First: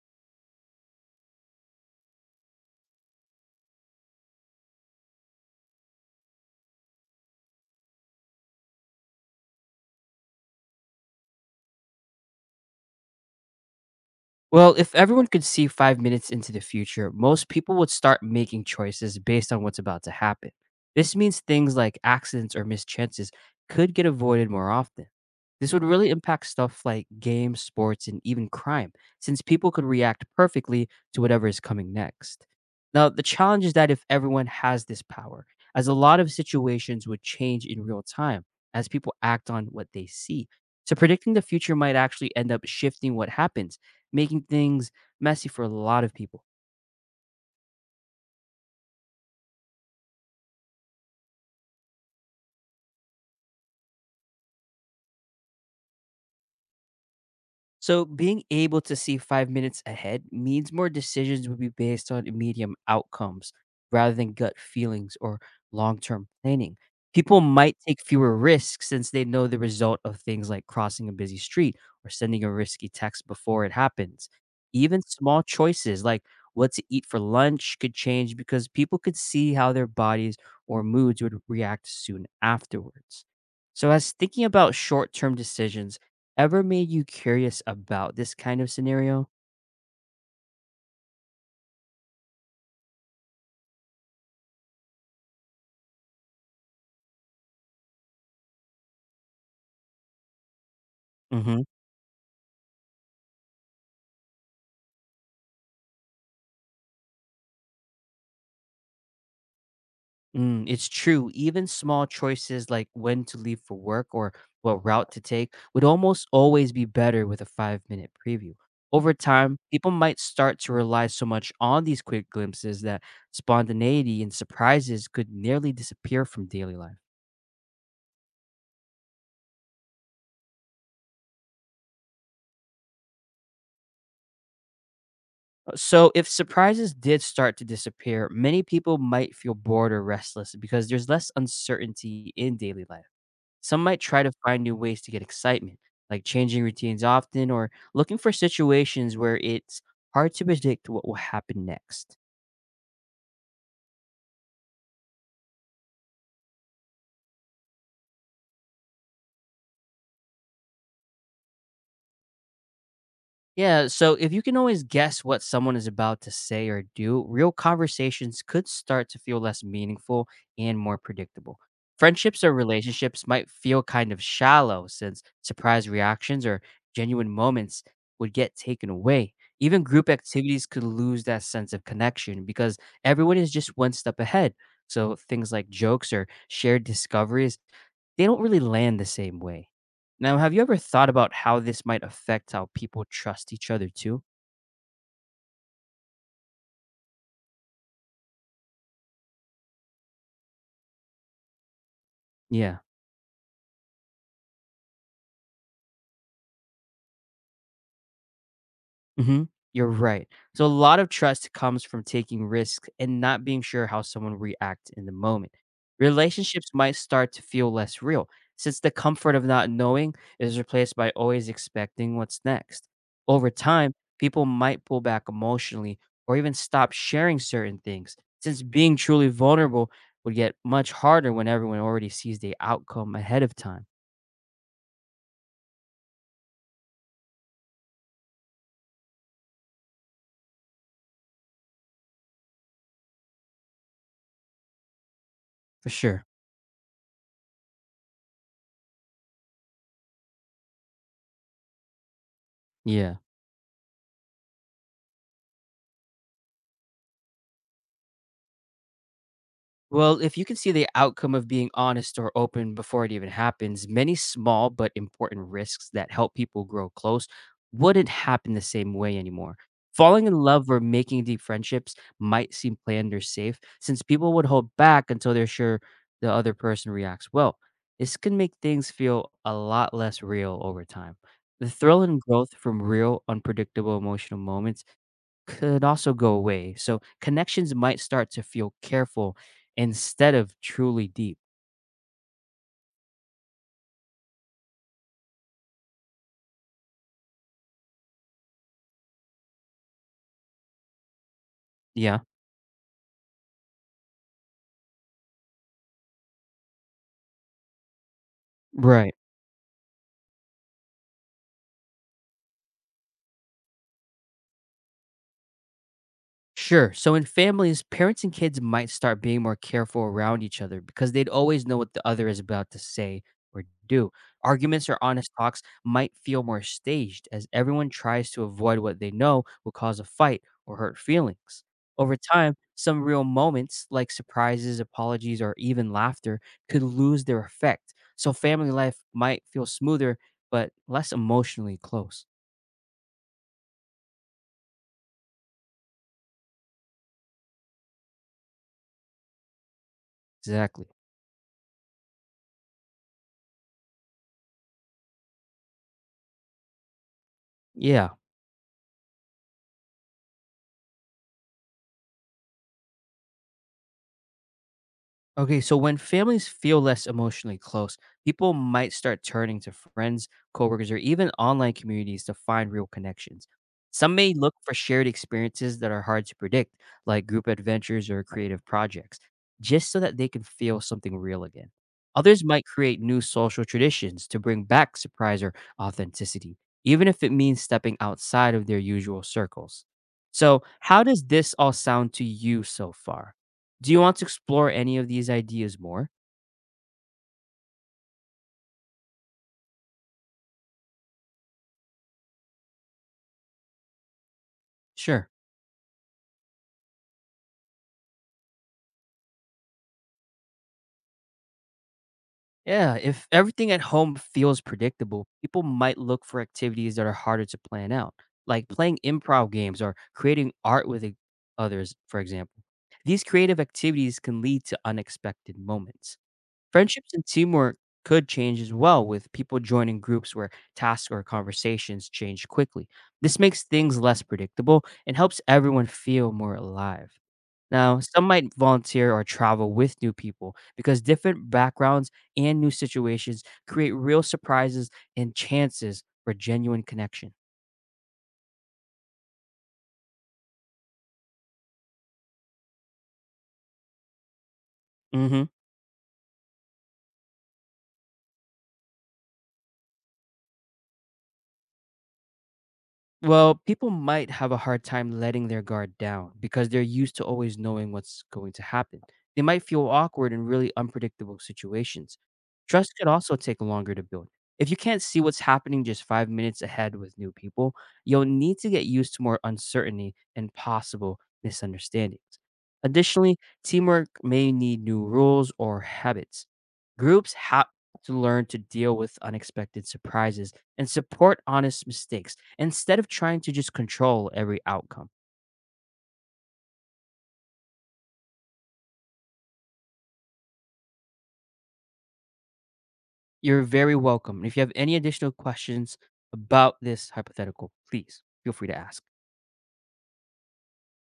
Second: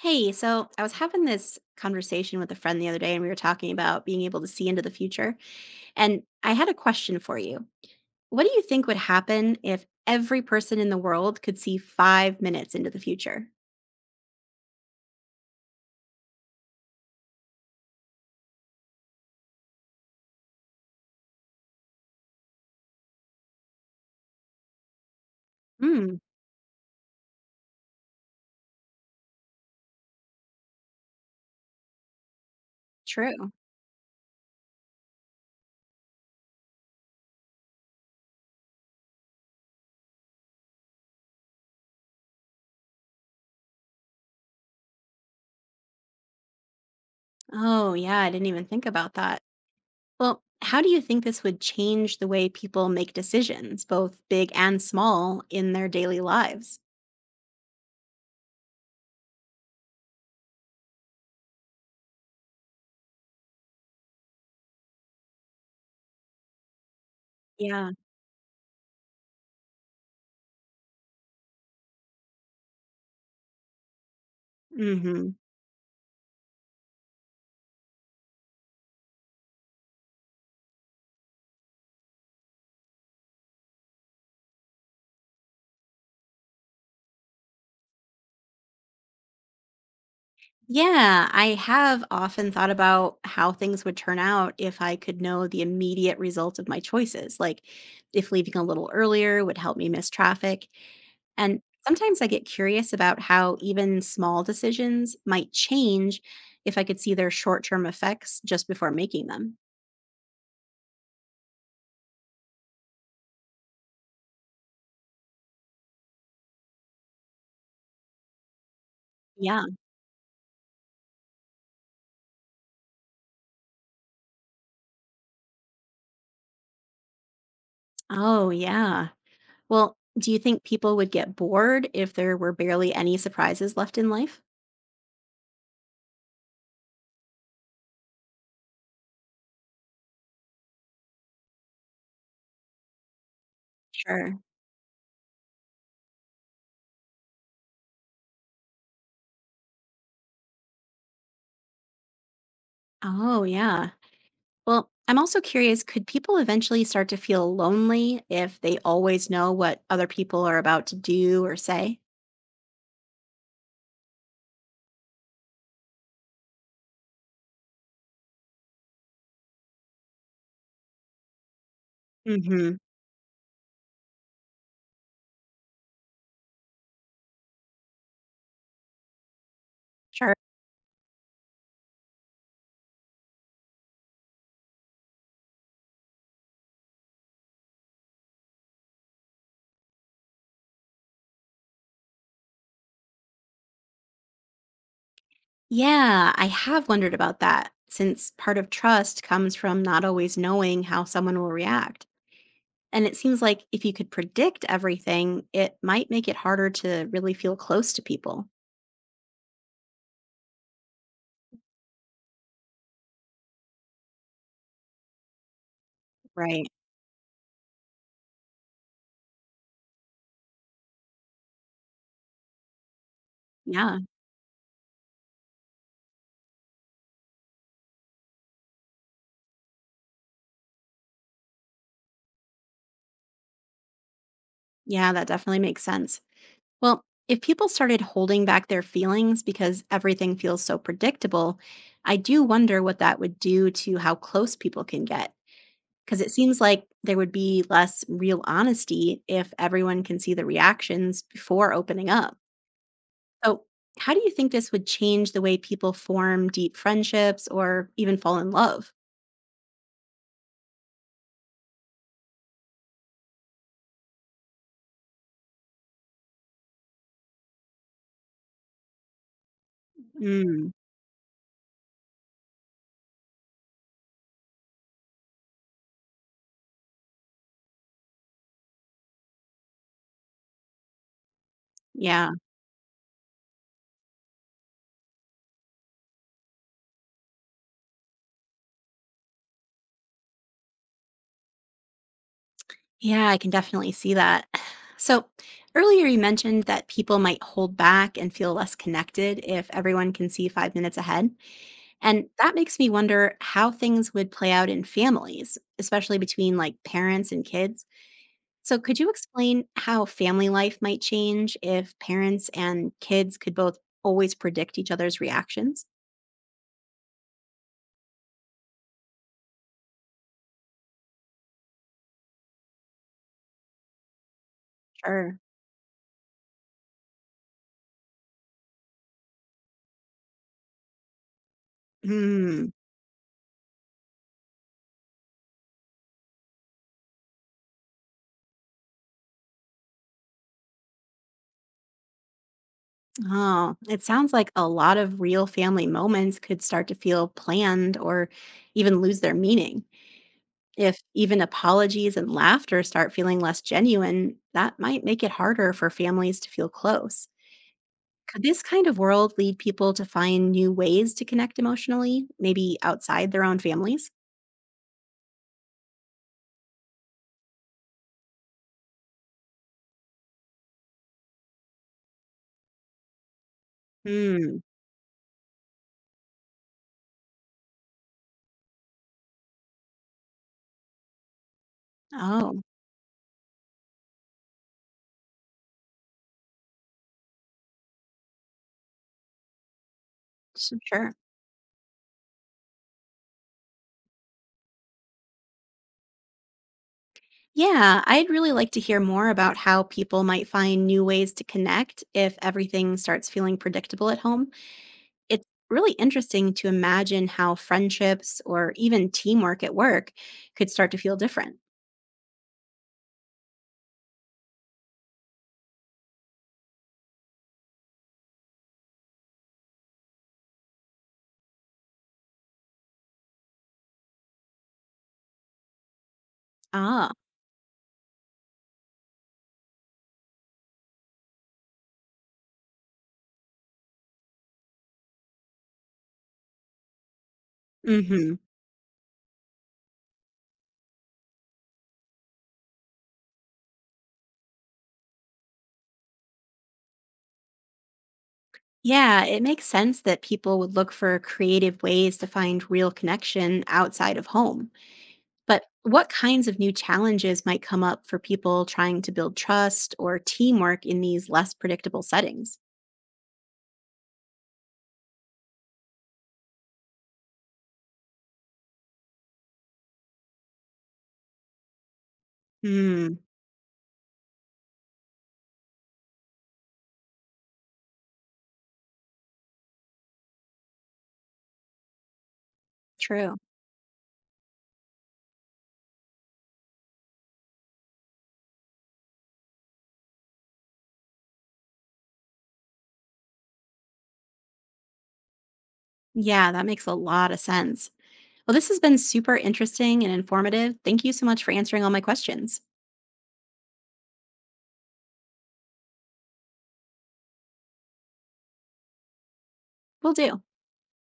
Hey, so I was having this conversation with a friend the other day, and we were talking about being able to see into the future. And I had a question for you. What do you think would happen if every person in the world could see 5 minutes into the future? Well, if everyone could see 5 minutes into the future, most people would start making choices based on what's about to happen. This means things like accidents or mischances could get avoided more often. This would really Hmm. impact stuff like games, sports, and even crime, since people could react perfectly to whatever is coming next. Now, the True. challenge is that if everyone has this power, as a lot of situations would change in real time as people act on what they see. So, predicting the future might actually end up shifting what happens making things messy for a lot of people. Oh, yeah, I didn't even think about that. Well, how do you think this would change the way people make decisions, both big and small, in their daily lives? So being able to see 5 minutes ahead means more decisions will be based on immediate outcomes rather than gut feelings or long term planning. People might Yeah. take fewer risks since they know the result of things like crossing a busy street or sending a risky text before it happens. Even hmm small choices like what to eat for lunch could change because people could see how their bodies or moods would react soon afterwards. So, as thinking about short term decisions, ever made you curious about this kind of scenario? Yeah, I have often thought about how things would turn out if I could know the immediate result of my choices, like if leaving a little earlier would help me miss traffic. And Mhm. sometimes I get curious about how even small decisions might change if I could see their short term effects just before making them. Mm, it's true. Even small choices like when to leave for work or what route to take would almost always be better with a 5 minute preview. Over time, Yeah. people might start to rely so much on these quick glimpses that spontaneity and surprises could nearly disappear from daily life. Oh, yeah. Well, do you think people would get bored if there were barely any surprises left in life? So, if surprises did start to disappear, many people might feel bored or restless because there's less uncertainty in daily life. Some might try to Sure. find new ways to get excitement, like changing routines often or looking for situations where it's hard to predict what will happen next. Oh, yeah. Well, I'm also curious, could people eventually start to feel lonely if they always know what other people are about to do or say? Yeah, so if you can always guess what someone is about to say or do, real conversations could start to feel less meaningful and more predictable. Friendships or hmm relationships might feel kind of shallow since surprise reactions or genuine moments would get taken away. Even group Sure. activities could lose that sense of connection because everyone is just one step ahead. So things like jokes or shared discoveries they don't really land the same way. Now, have you ever thought about how this might affect how people trust each other too? Yeah, I have wondered about that since part of trust comes from not always knowing how someone will react. Yeah. And it seems like if you could predict everything, it might make it harder to really feel close to people. Mhm. You're right. So a lot of trust comes from taking risks and not being sure how someone reacts in the moment. Right. Relationships might start to feel less real since the comfort of not knowing is replaced by always expecting what's next. Over time, Yeah, people might pull back emotionally or even stop sharing certain things since being truly vulnerable would get much harder when everyone already sees the outcome ahead of time. yeah, that definitely makes sense. Well, if people started holding back their feelings because everything feels so predictable, I do wonder what that would do to how close people can get. For Because sure. it seems like there would be less real honesty if everyone can see the reactions before opening up. Yeah. So, how do you think this would change the way people form deep friendships or even fall in love? Well, if you can see the outcome of being honest or open before it even happens, many small but important risks that help people grow close wouldn't happen the same way anymore. Falling in love Mm. or making deep friendships might seem planned or safe since people would hold back until they're sure the other person reacts well. This can make things feel a lot less real over time. The thrill and Yeah. growth from real, unpredictable emotional moments could also go away. So connections might start to feel careful instead of truly deep. Yeah, I can definitely see that. So, earlier you mentioned that people might hold back and feel less connected if everyone can see 5 minutes ahead. Yeah. And that makes me wonder how things would play out in families, especially between like parents and kids. So, could you Right. explain how family life might change if parents and kids could both always predict each other's reactions? Sure. So in families, parents and kids might start being more careful around each other because they'd always know what the other is about to say or do. Arguments or honest talks might feel more staged as everyone tries to avoid what they know will cause a fight or hurt feelings. Over time, Sure. some real moments like surprises, apologies, or even laughter could lose their effect. So family life might feel smoother but less emotionally close. Oh, it sounds like a lot of real family moments could start to feel planned or even lose their meaning. Exactly. If even apologies and laughter start feeling less genuine, that might make it harder for families to feel close. Yeah. Could this kind of world lead people to find new ways to connect emotionally, maybe outside their own families? Okay, so when families feel less emotionally close, people might start turning to friends, coworkers, or even online communities to find real connections. Some may look Hmm. for shared experiences that are hard to predict, like group adventures or creative projects, just so that they can feel something real again. Others Oh, might create new social traditions to bring back surprise or authenticity, even if it means stepping outside of their usual circles. So, how sure. does this all sound to you so far? Do you want to explore any of these ideas more? Yeah, I'd really like to hear more about how people might find new ways to connect if everything starts feeling predictable at home. Sure. It's really interesting to imagine how friendships or even teamwork at work could start to feel different. Yeah, if everything at home feels predictable, people might look for activities that are harder to plan out, like playing improv games or creating art with others, for example. These creative activities can lead to unexpected moments. Ah. Friendships and teamwork could change as well with people joining groups where tasks or conversations change quickly. This makes things less predictable and helps everyone feel more alive. Now, some hmm might volunteer or travel with new people because different backgrounds and new situations create real surprises and chances for genuine connection. yeah, it makes sense that people would look for creative ways to find real connection outside of home. Mhm. But what kinds of new challenges might come up for people trying to build trust or teamwork in these less predictable settings? Well, people might have a hard time letting their guard down because they're used to always knowing what's going to happen. They might feel awkward in really unpredictable situations. Trust could Hmm. also take longer to build. If you can't see what's happening just 5 minutes ahead with new people, you'll need to get used to more uncertainty and possible misunderstandings. True. Additionally, teamwork may need new rules or habits. Groups have to learn to deal with unexpected surprises and support honest mistakes instead of trying to just control every outcome. Yeah, that makes a lot of sense. Well, this has been super interesting and informative. Thank you so much for answering all my questions. You're very welcome. And if you have any additional questions about this hypothetical, please feel free to ask. Will do.